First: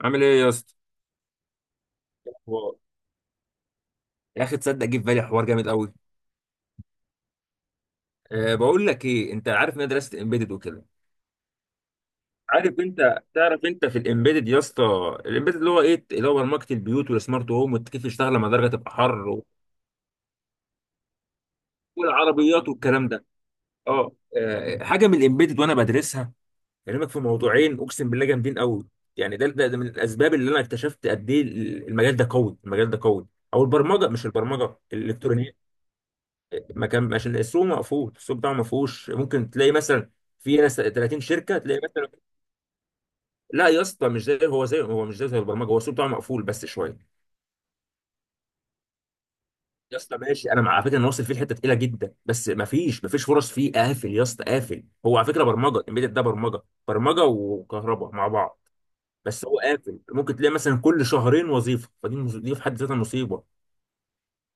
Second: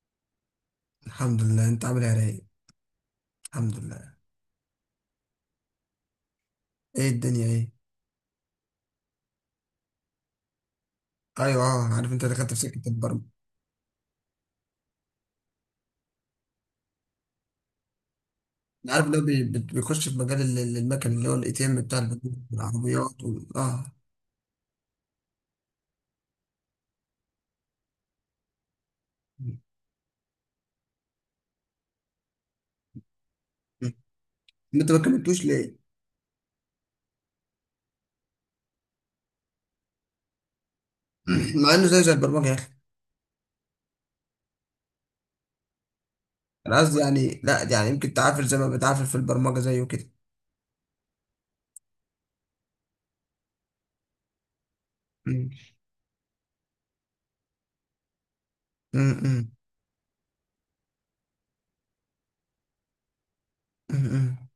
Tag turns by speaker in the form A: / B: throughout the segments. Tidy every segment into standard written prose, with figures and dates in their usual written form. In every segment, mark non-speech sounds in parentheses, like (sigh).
A: عامل ايه يا اسطى؟
B: الحمد لله. انت عامل ايه يا رايق؟
A: هو-
B: الحمد لله.
A: يا اخي تصدق جه في بالي حوار جامد قوي.
B: ايه الدنيا ايه؟
A: بقول لك ايه، انت عارف ان انا درست امبيدد وكده.
B: ايوه انا عارف انت دخلت في
A: عارف
B: سكه
A: انت
B: البرمجه.
A: تعرف انت في الامبيدد يا اسطى؟ الامبيدد اللي هو ايه، اللي هو برمجه البيوت والسمارت هوم، وكيف تشتغل لما الدرجه تبقى
B: انا عارف ان هو
A: حر
B: بيخش في مجال المكن اللي هو الاي تي ام بتاع البنوك
A: والعربيات والكلام
B: والعربيات
A: ده.
B: وال... اه
A: حاجه من الامبيدد وانا بدرسها. كلامك في موضوعين اقسم بالله جامدين قوي. يعني ده,
B: م-
A: ده ده من الاسباب اللي انا اكتشفت قد ايه المجال ده قوي، المجال ده قوي. او
B: م.
A: البرمجه، مش البرمجه،
B: انت ما كملتوش
A: الالكترونيات.
B: ليه؟ (clears throat)
A: ما كان عشان السوق مقفول، السوق بتاعه ما فيهوش. ممكن تلاقي مثلا في ناس 30 شركه،
B: مع
A: تلاقي
B: انه زي
A: مثلا.
B: زي البرمجه يا اخي.
A: لا يا اسطى، مش زي هو زي هو مش زي البرمجه. هو السوق بتاعه مقفول بس
B: انا
A: شويه.
B: قصدي يعني، لا يعني يمكن تعافر زي ما بتعافر في البرمجه زيه
A: يا
B: كده.
A: اسطى ماشي، انا مع على فكره انا واصل فيه لحته تقيله جدا، بس ما فيش فرص، فيه قافل يا اسطى، قافل. هو على فكره
B: م-
A: برمجه embedded ده برمجه، برمجه وكهرباء مع بعض.
B: م-
A: بس
B: م-
A: هو قافل، ممكن تلاقي مثلا كل شهرين وظيفه، دي في حد ذاتها مصيبه.
B: م.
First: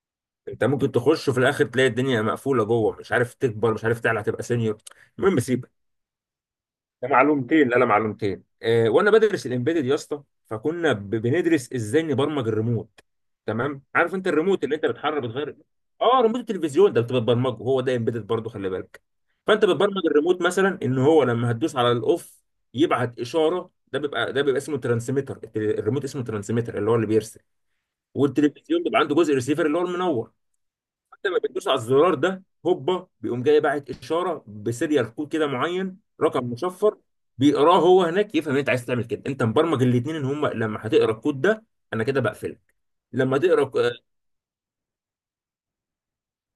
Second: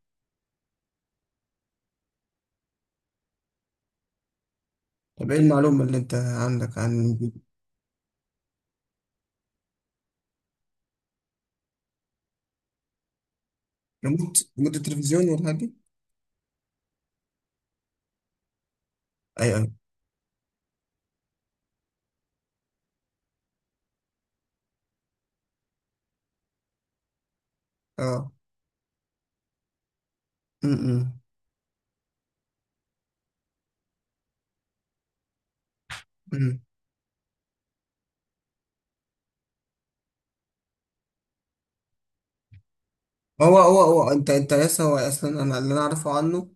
A: انت ممكن تخش وفي الاخر تلاقي الدنيا مقفوله جوه، مش عارف تكبر، مش عارف تعلى، هتبقى سينيور.
B: طب ايه
A: المهم سيب.
B: المعلومه اللي انت عندك
A: ده
B: عن
A: معلومتين، لا لا، معلومتين. وانا بدرس الامبيدد يا اسطى، فكنا بندرس ازاي نبرمج الريموت. تمام، عارف انت
B: ريموت؟
A: الريموت اللي
B: ريموت
A: انت بتحرك
B: التلفزيون والحاجات
A: بتغير؟
B: دي؟
A: اه، ريموت التلفزيون ده بتبرمجه، هو ده امبيدد برضه، خلي بالك.
B: ايوه
A: فانت
B: ايوه
A: بتبرمج الريموت مثلا ان هو لما هتدوس على الاوف يبعت اشاره. ده بيبقى اسمه ترانسميتر، الريموت اسمه ترانسميتر اللي هو اللي بيرسل.
B: اه
A: والتلفزيون بيبقى عنده جزء ريسيفر اللي هو المنور.
B: م-
A: لما بتدوس على الزرار ده، هوبا، بيقوم جاي باعت اشاره بسيريال كود كده معين، رقم
B: م.
A: مشفر. بيقراه هو هناك، يفهم ان انت عايز تعمل كده. انت مبرمج الاثنين ان هم لما هتقرا الكود ده. انا كده بقفلك. لما
B: هو
A: تقرا ك-
B: هو هو انت لسه، هو اصلا انا اللي انا اعرفه عنه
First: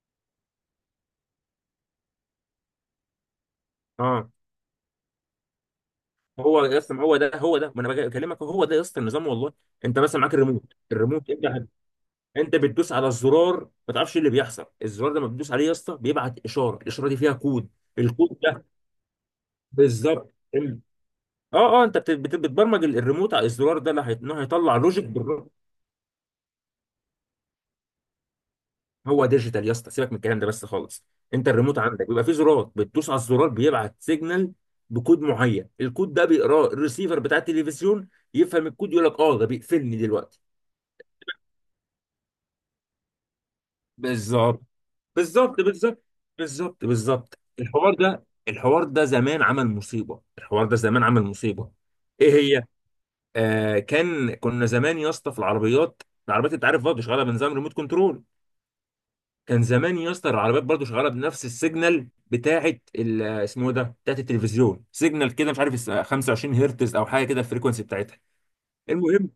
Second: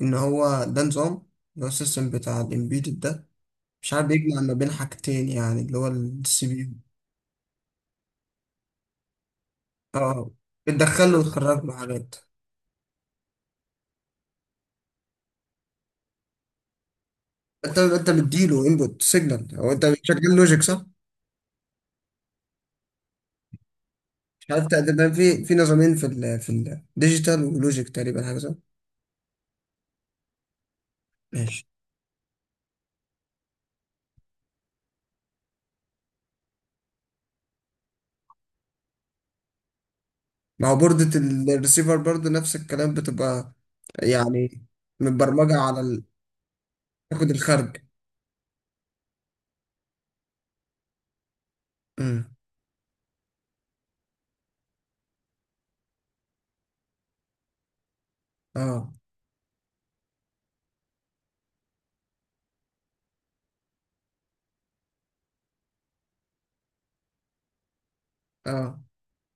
B: ان هو ده نظام، اللي هو السيستم بتاع الامبيدد ده، مش عارف،
A: اه،
B: بيجمع ما بين حاجتين يعني، اللي هو السي بي
A: هو
B: يو.
A: يا اسطى ما هو ده، ما انا بكلمك، هو ده يا اسطى النظام والله. انت مثلا
B: اه.
A: معاك الريموت،
B: بتدخله
A: الريموت انت.
B: وتخرج له حاجات.
A: انت بتدوس على الزرار ما تعرفش إيه اللي بيحصل. الزرار ده لما بتدوس عليه يا اسطى بيبعت اشاره، الاشاره دي فيها كود.
B: انت
A: الكود ده،
B: بتديله انبوت سيجنال او انت
A: بالظبط.
B: بتشغل لوجيك صح؟
A: اه اه، انت بتبرمج الريموت على الزرار ده اللي إنه
B: مش عارف
A: هيطلع لوجيك
B: تقدر، في
A: بالربط.
B: نظامين في ال في الديجيتال ولوجيك تقريبا حاجه صح؟
A: هو ديجيتال يا اسطى، سيبك من الكلام ده بس خالص. انت
B: ماشي.
A: الريموت عندك بيبقى فيه زرار، بتدوس على الزرار بيبعت سيجنال بكود معين. الكود ده بيقراه الريسيفر بتاع التلفزيون، يفهم الكود، يقول لك اه ده بيقفلني دلوقتي.
B: ما هو بوردة الريسيفر برضه نفس الكلام بتبقى يعني
A: بالظبط، بالظبط،
B: متبرمجه على
A: بالظبط، بالظبط،
B: تاخد
A: بالظبط.
B: الخرج.
A: الحوار ده، الحوار ده زمان عمل مصيبه، الحوار ده زمان عمل مصيبه. ايه
B: امم.
A: هي؟ آه، كنا زمان يا اسطى في العربيات. العربيات انت عارف برضه شغاله بنظام ريموت كنترول.
B: اه
A: كان زمان يا اسطى العربيات برضه شغاله بنفس السيجنال بتاعه اسمه ده بتاعه التلفزيون، سيجنال كده مش عارف 25 هرتز او حاجه كده الفريكونسي بتاعتها.
B: اه.
A: المهم،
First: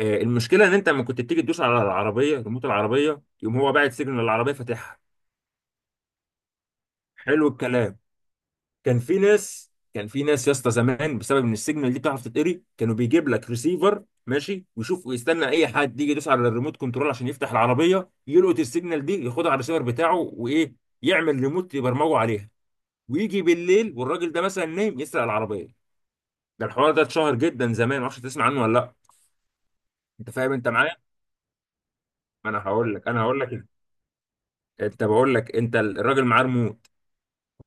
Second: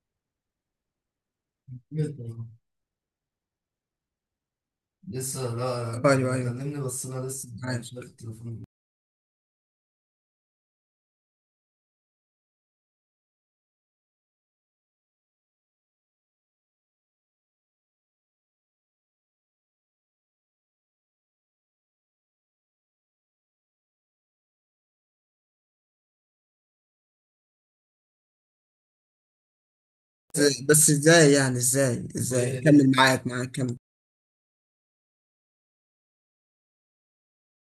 A: المشكله ان انت لما كنت بتيجي تدوس على العربيه ريموت العربيه، يقوم هو باعت سيجنال، العربيه فاتحها.
B: ايوه ايوه.
A: حلو
B: عارف.
A: الكلام. كان في ناس يا اسطى زمان بسبب ان السيجنال دي بتعرف تتقري، كانوا بيجيب لك ريسيفر ماشي ويشوف ويستنى اي حد يجي يدوس على الريموت كنترول عشان يفتح العربيه، يلقط السيجنال دي، ياخدها على الريسيفر بتاعه، وايه، يعمل ريموت يبرمجه عليها، ويجي بالليل والراجل ده مثلا نايم يسرق العربيه. ده الحوار ده اتشهر جدا زمان، معرفش تسمع عنه ولا لا. انت فاهم،
B: إزاي-
A: انت
B: بس
A: معايا؟
B: ازاي يعني؟ ازاي
A: ما
B: ازاي كمل.
A: انا
B: معاك
A: هقول لك
B: معاك،
A: إيه.
B: كمل.
A: انت بقول لك انت الراجل معاه ريموت،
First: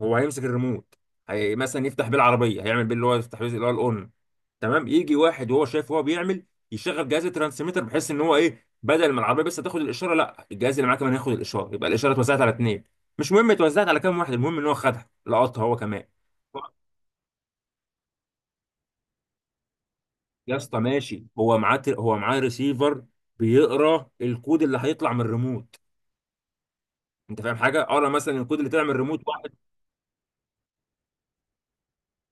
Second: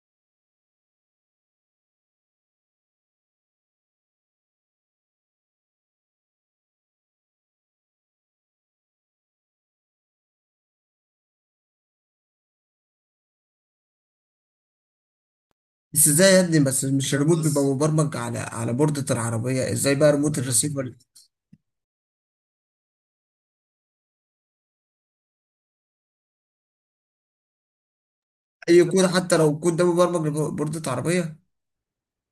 A: هو هيمسك الريموت، هي مثلا يفتح بيه العربيه، هيعمل بيه اللي هو يفتح بيه اللي هو الاون. تمام. يجي واحد وهو شايف وهو بيعمل، يشغل جهاز الترانسميتر بحيث ان هو ايه، بدل ما العربيه بس تاخد الاشاره، لا، الجهاز اللي معاه كمان ياخد الاشاره، يبقى الاشاره اتوزعت على اتنين. مش مهم اتوزعت على كام واحد، المهم ان هو خدها، لقطها هو كمان.
B: بس ازاي يا ابني؟ بس مش كده، الريموت بيبقى مبرمج على على بوردة العربية، ازاي بقى ريموت
A: يا اسطى
B: الريسيفر؟
A: ماشي، هو معاه ريسيفر، بيقرا الكود اللي هيطلع من الريموت. انت فاهم حاجه؟ اقرا مثلا الكود اللي طلع
B: اي
A: من
B: كود
A: الريموت
B: حتى لو
A: واحد.
B: الكود ده مبرمج لبوردة عربية.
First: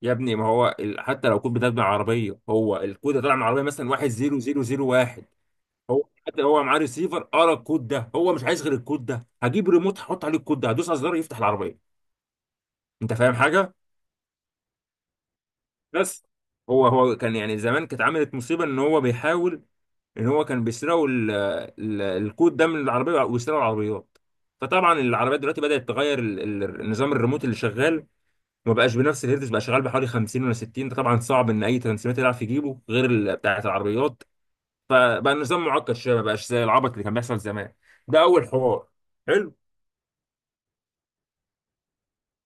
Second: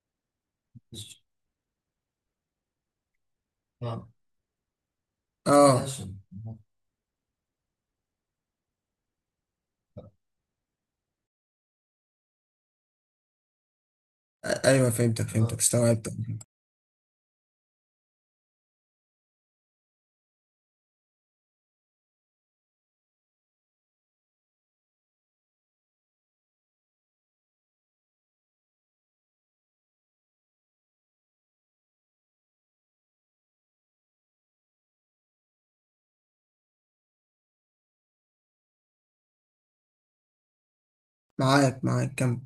A: يا ابني، ما هو ال... حتى لو الكود بتاعك من العربيه، هو الكود اللي طلع من العربيه مثلا 10001،
B: اه.
A: هو حتى هو معاه ريسيفر قرا الكود ده، هو مش عايز غير الكود ده، هجيب ريموت هحط عليه الكود ده هدوس على الزرار يفتح العربيه. انت فاهم حاجه؟
B: ايوه فهمتك اه، استوعبت.
A: بس. هو كان يعني زمان كانت عملت مصيبه ان هو بيحاول، ان هو كان بيسرقوا الكود ده من العربيه ويسرقوا العربيات. فطبعا العربيات دلوقتي بدات تغير النظام الريموت اللي شغال، ما بقاش بنفس الهيرتز، بقى شغال بحوالي 50 ولا 60. ده طبعا صعب ان اي ترانسميتر يعرف يجيبه غير بتاعه العربيات. فبقى النظام معقد شويه، ما بقاش زي العبط اللي كان بيحصل زمان. ده اول حوار. حلو.
B: معاك معاك، كمل.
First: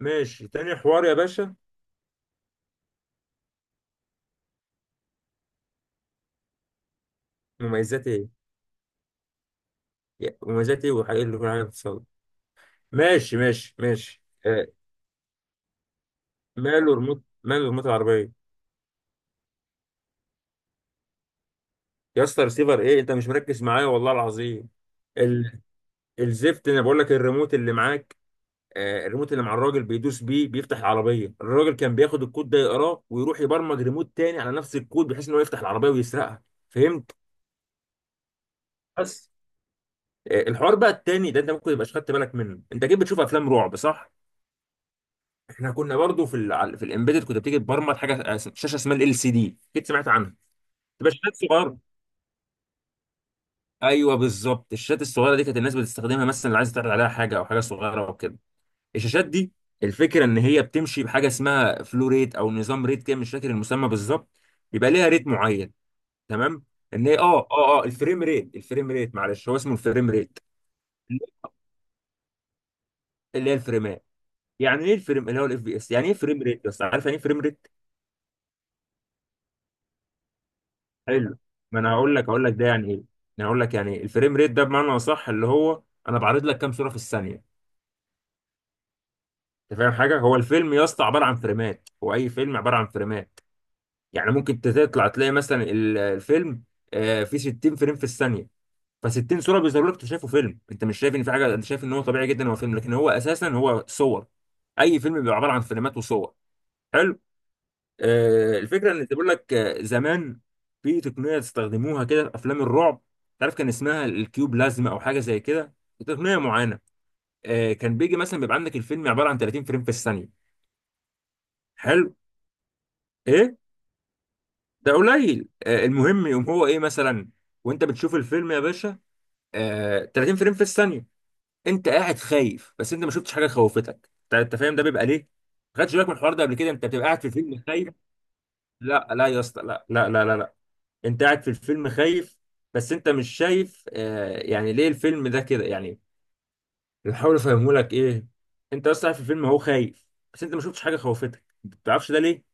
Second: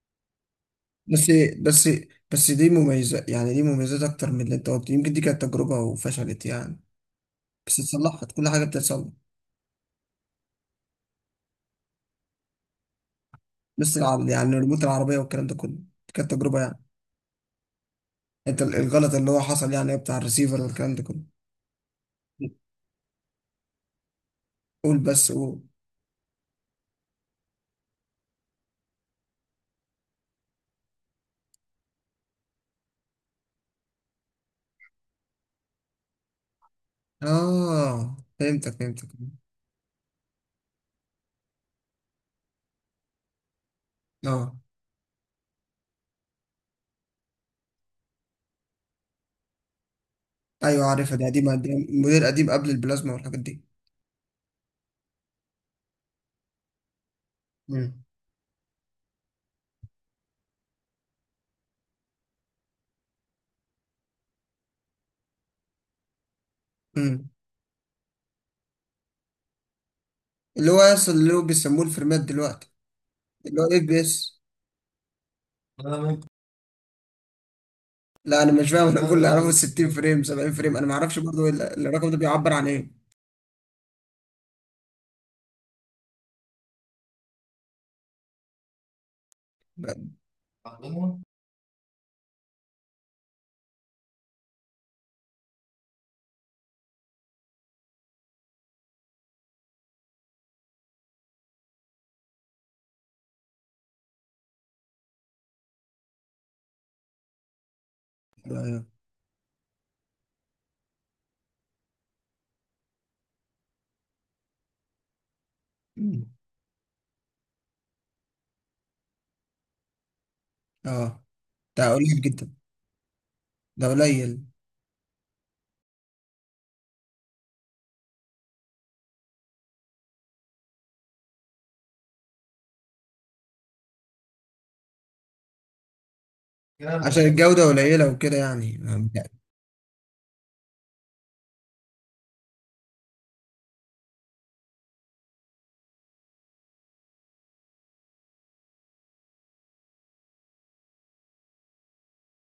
A: ماشي، تاني حوار يا
B: بس
A: باشا.
B: بس بس دي مميزة، يعني دي مميزات اكتر من اللي انت قلت، يمكن دي كانت تجربة وفشلت يعني. بس
A: مميزات ايه؟
B: اتصلحت، كل حاجة بتتصلح.
A: مميزات ايه وحاجات اللي كل حاجه بتتصور. ماشي، ماشي،
B: لسه
A: ماشي.
B: العرض يعني ريموت العربية والكلام ده كله، كانت تجربة يعني.
A: ماله ريموت، ماله ريموت العربيه.
B: انت الغلط اللي هو حصل يعني بتاع الريسيفر والكلام ده كله.
A: يا اسطى ريسيفر ايه، انت مش مركز معايا والله العظيم.
B: قول بس قول.
A: ال... الزفت، انا بقول لك الريموت اللي معاك. آه، الريموت اللي مع الراجل بيدوس بيه بيفتح العربيه، الراجل كان بياخد الكود ده يقراه ويروح يبرمج ريموت تاني على نفس الكود بحيث ان هو يفتح العربيه ويسرقها. فهمت؟
B: اه فهمتك
A: بس. آه، الحوار بقى التاني ده انت ممكن تبقاش خدت بالك منه. انت اكيد بتشوف افلام رعب، صح؟
B: اه.
A: احنا كنا برضو في الامبيدد كنت بتيجي تبرمج حاجه، شاشه اسمها LCD، اكيد سمعت عنها.
B: ايوه
A: تبقى
B: عارفها، دي
A: شاشات
B: قديمة،
A: صغيره.
B: قديم، موديل قديم قبل البلازما والحاجات دي.
A: ايوه، بالظبط، الشاشات الصغيره دي كانت الناس بتستخدمها مثلا اللي عايز تعرض عليها حاجه او حاجه
B: مم.
A: صغيره وكده. الشاشات دي، الفكره ان هي بتمشي بحاجه اسمها فلو ريت او نظام ريت كده، مش فاكر المسمى بالظبط. بيبقى ليها ريت معين. تمام. ان هي
B: مم.
A: الفريم ريت، الفريم ريت، معلش، هو اسمه الفريم ريت.
B: اللي هو يصل، اللي هو بيسموه الفريمات دلوقتي،
A: اللي هي
B: اللي هو اف بي
A: الفريمات.
B: اس.
A: يعني ايه الفريم اللي هو الFPS، يعني ايه فريم ريت؟ بس عارف يعني ايه فريم ريت؟
B: لا انا مش فاهم، انا بقول اللي اعرفه 60 فريم 70 فريم، انا ما اعرفش
A: حلو،
B: برضه
A: ما انا
B: الرقم ده
A: هقول
B: بيعبر
A: لك
B: عن
A: ده
B: ايه؟
A: يعني ايه. انا هقول لك يعني إيه. الفريم ريت ده بمعنى اصح اللي هو، انا بعرض لك كام صوره في الثانيه. انت فاهم حاجه؟
B: ب-
A: هو الفيلم يا اسطى عباره عن فريمات، هو اي فيلم عباره عن فريمات. يعني ممكن تطلع تلاقي مثلا الفيلم فيه 60 فريم في الثانيه. ف 60 صوره بيظهروا لك، انت شايفه فيلم، انت مش شايف ان في حاجه، انت شايف ان هو طبيعي جدا، هو فيلم، لكن هو اساسا هو صور. اي فيلم بيبقى عباره عن فريمات وصور. حلو.
B: ب-
A: الفكره ان بيقول لك زمان في تقنيه استخدموها كده في افلام الرعب. تعرف كان اسمها الكيوب لازمه، او حاجه زي كده،
B: مم.
A: تقنيه معينه. كان بيجي مثلا بيبقى عندك الفيلم عباره عن 30 فريم في الثانيه.
B: اه، ده
A: حلو،
B: قليل جدا.
A: ايه،
B: ده قليل.
A: ده قليل. المهم، يقوم هو ايه مثلا، وانت بتشوف الفيلم يا باشا 30 فريم في الثانيه، انت قاعد خايف بس انت ما شفتش حاجه خوفتك. أنت فاهم ده بيبقى ليه؟ ما خدتش بالك من الحوار ده قبل كده. انت بتبقى قاعد
B: عشان
A: في الفيلم
B: الجودة
A: خايف.
B: قليلة وكده يعني؟
A: لا لا يا اسطى، لا، لا، لا، لا، لا. انت قاعد في الفيلم خايف، بس انت مش شايف يعني ليه الفيلم ده كده يعني؟ بحاول افهمه لك ايه. انت اصلا قاعد في الفيلم، هو خايف، بس انت ما شفتش حاجه خوفتك، ما بتعرفش ده ليه،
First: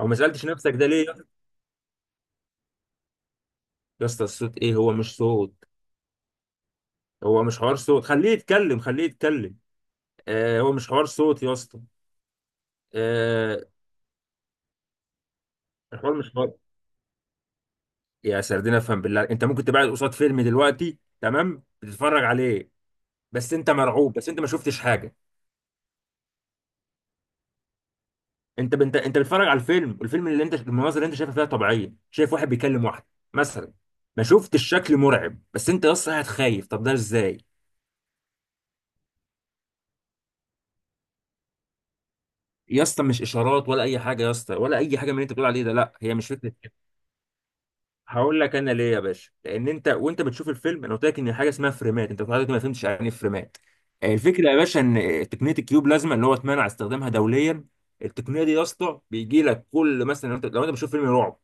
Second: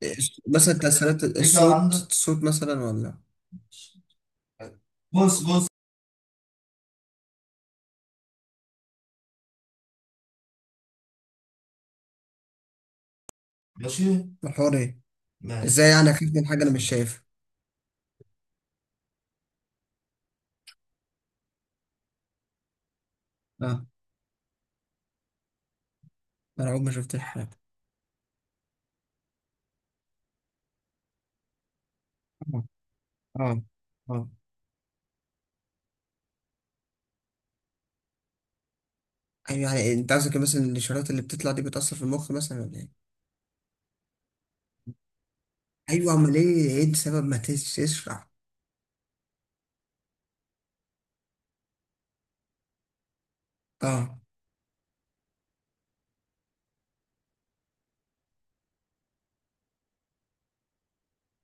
A: او ما سالتش نفسك
B: مثلا
A: ده ليه.
B: تأثيرات ليك الصوت؟ الصوت مثلا ولا؟
A: يا اسطى الصوت ايه، هو مش صوت، هو مش حوار صوت، خليه يتكلم، خليه يتكلم. آه، هو مش حوار صوت يا اسطى. آه.
B: الحوار ايه؟ ازاي يعني
A: الحوار
B: اخاف
A: مش
B: من
A: حوار،
B: حاجة انا مش شايفها؟
A: يا سردين افهم بالله. انت ممكن تبعد قصاد فيلم دلوقتي، تمام، بتتفرج عليه، بس انت
B: اه،
A: مرعوب، بس انت ما شفتش حاجه.
B: انا عمري ما شفت حاجة.
A: انت بتتفرج على الفيلم، والفيلم اللي انت المناظر اللي انت شايفها فيها طبيعيه، شايف واحد
B: اه
A: بيكلم واحد
B: اه
A: مثلا، ما
B: اه.
A: شفتش شكل مرعب، بس انت يا اسطى قاعد خايف، طب ده ازاي؟
B: ايوه يعني انت قصدك مثلا الاشارات اللي بتطلع دي بتأثر في المخ مثلا ولا
A: يا
B: ايه؟
A: اسطى مش اشارات ولا اي حاجه، يا اسطى ولا اي حاجه من اللي انت بتقول عليه ده، لا،
B: ايوه،
A: هي مش
B: امال
A: فكره.
B: ايه، ايه السبب؟ ما تس- تشرح.
A: هقول لك انا ليه يا باشا، لان انت وانت بتشوف الفيلم، انا قلت لك ان حاجه اسمها فريمات، انت لحضرتك ما فهمتش يعني ايه فريمات.
B: اه
A: الفكره يا باشا ان تقنيه الكيوب لازمه اللي هو اتمنع استخدامها دوليا. التقنيه دي يا اسطى بيجي لك كل مثلا، لو انت بتشوف فيلم رعب،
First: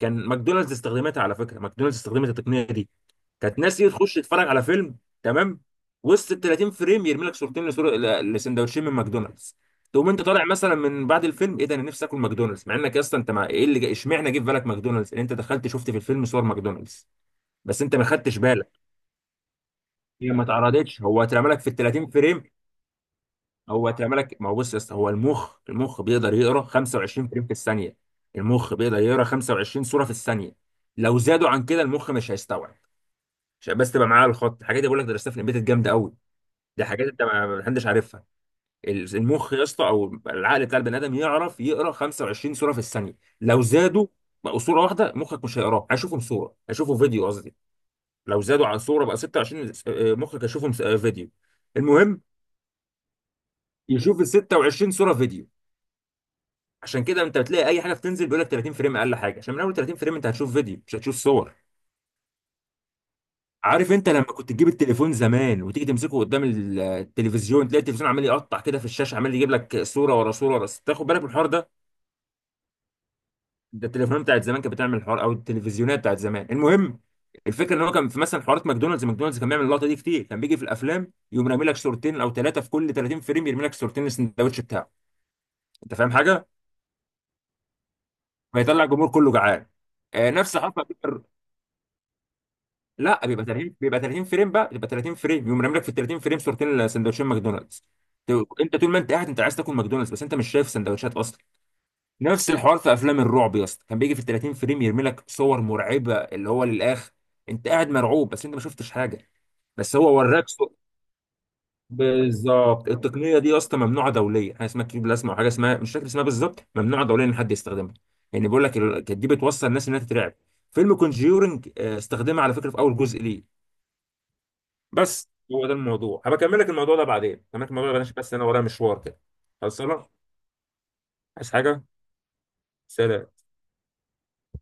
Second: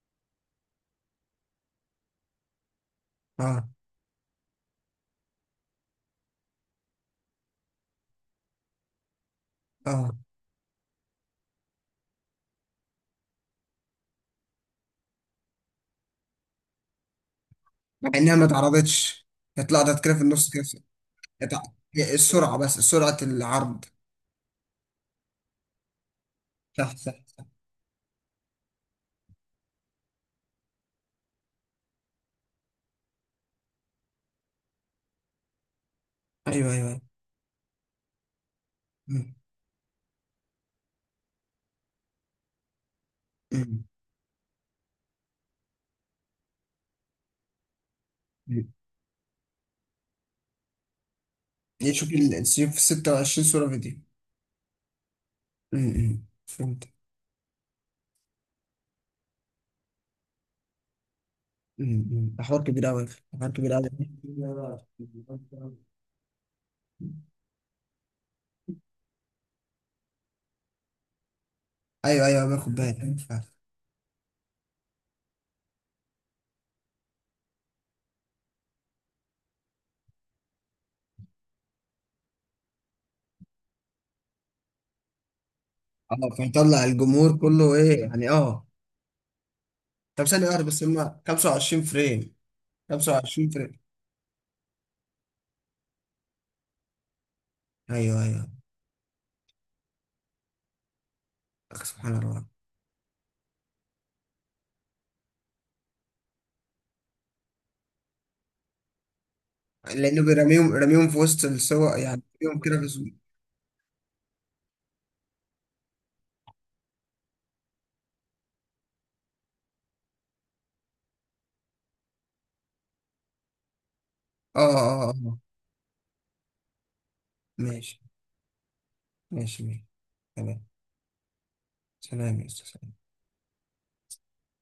A: كان ماكدونالدز استخدمتها، على فكره، ماكدونالدز استخدمت التقنيه دي. كانت
B: اه
A: ناس تيجي تخش تتفرج على فيلم. تمام. وسط ال 30 فريم يرمي لك صورتين لسندوتشين من ماكدونالدز. تقوم
B: اه.
A: انت طالع مثلا من بعد الفيلم، ايه ده، انا نفسي اكل ماكدونالدز، مع انك اصلا انت مع ايه اللي اشمعنى جه في بالك ماكدونالدز؟ ان انت دخلت شفت في الفيلم صور ماكدونالدز، بس انت ما
B: مع انها
A: خدتش
B: ما
A: بالك.
B: اتعرضتش، هي طلعت كده في
A: هي ما
B: النص كده.
A: اتعرضتش، هو اترمى لك
B: اتع-
A: في ال 30
B: هي
A: فريم،
B: السرعة، بس سرعة العرض.
A: هو اترمى لك. ما هو بص يا اسطى، هو المخ، بيقدر يقرا
B: صح صح.
A: 25 فريم في الثانيه. المخ بيقدر يقرا 25 صوره في الثانيه. لو زادوا عن كده المخ مش هيستوعب. عشان بس تبقى معاه الخط، الحاجات دي بقول لك درستها في البيت الجامده قوي،
B: ايوه
A: دي
B: ايوه،
A: حاجات
B: أيوة.
A: انت ما حدش عارفها.
B: مم.
A: المخ يا اسطى، او العقل بتاع البني ادم، يعرف يقرا 25 صوره في الثانيه. لو
B: مم.
A: زادوا بقوا صوره واحده، مخك مش هيقراها، هيشوفهم صوره، هيشوفوا فيديو قصدي. لو زادوا
B: مم.
A: عن صوره بقى 26، مخك هيشوفهم فيديو.
B: يعني شوف
A: المهم
B: في 26 صورة فيديو.
A: يشوف ال 26 صوره فيديو.
B: امم، فهمت.
A: عشان كده انت بتلاقي اي حاجه بتنزل بيقول لك 30 فريم اقل حاجه، عشان من اول 30 فريم انت هتشوف فيديو، مش هتشوف صور.
B: امم، ده حوار كبير قوي، حوار كبير قوي.
A: عارف انت لما كنت تجيب التليفون زمان وتيجي تمسكه قدام التلفزيون، تلاقي التلفزيون عمال يقطع كده في الشاشه، عمال يجيب لك صوره ورا صوره ورا، تاخد بالك من الحوار ده؟
B: ايوه ايوه، أيوه، باخد بالي
A: ده التليفونات بتاعت زمان كانت بتعمل الحوار، او التلفزيونات بتاعت زمان. المهم، الفكره ان هو كان في مثلا حوارات ماكدونالدز، ماكدونالدز كان بيعمل اللقطه دي كتير، كان بيجي في الافلام يقوم رامي لك صورتين او ثلاثه، في كل 30 فريم يرمي لك صورتين السندوتش بتاعه. انت فاهم
B: اه.
A: حاجه؟
B: فيطلع الجمهور كله ايه يعني؟ اه.
A: فيطلع الجمهور كله جعان،
B: طب
A: آه،
B: ثانيه
A: نفس
B: واحده، بس
A: حرفه
B: هم
A: بيبقى.
B: 25 فريم؟
A: لا، بيبقى
B: 25
A: 30،
B: فريم؟
A: بيبقى 30 فريم بقى، بيبقى 30 فريم يقوم رامي لك في ال 30 فريم صورتين سندوتشين ماكدونالدز.
B: ايوه ايوه.
A: انت طول ما انت قاعد انت عايز تاكل ماكدونالدز، بس انت مش شايف سندوتشات اصلا.
B: أخ، سبحان الله.
A: نفس الحوار في افلام الرعب يا اسطى، كان بيجي في ال 30 فريم يرمي لك صور مرعبه اللي هو للاخ، انت قاعد مرعوب بس انت ما شفتش حاجه، بس هو
B: لانه
A: وراك
B: بيرميهم،
A: صور.
B: رميهم في وسط السوا يعني، يوم كده
A: بالظبط،
B: بس.
A: التقنيه دي يا اسطى ممنوعه دوليا، حاجه اسمها كيو بلازما وحاجه اسمها مش فاكر اسمها بالظبط، ممنوعه دوليا ان حد يستخدمها. يعني بيقول لك كانت دي بتوصل الناس انها تترعب. فيلم كونجيورنج استخدمها، على فكره، في اول جزء ليه.
B: اه اه
A: بس
B: اه.
A: هو ده الموضوع، هبكمل لك الموضوع ده
B: ماشي
A: بعدين عشان بس انا ورايا مشوار كده.
B: ماشي ماشي.
A: خلصانه.
B: تمام.
A: عايز حاجه؟
B: سلام يا استاذ.
A: سلام.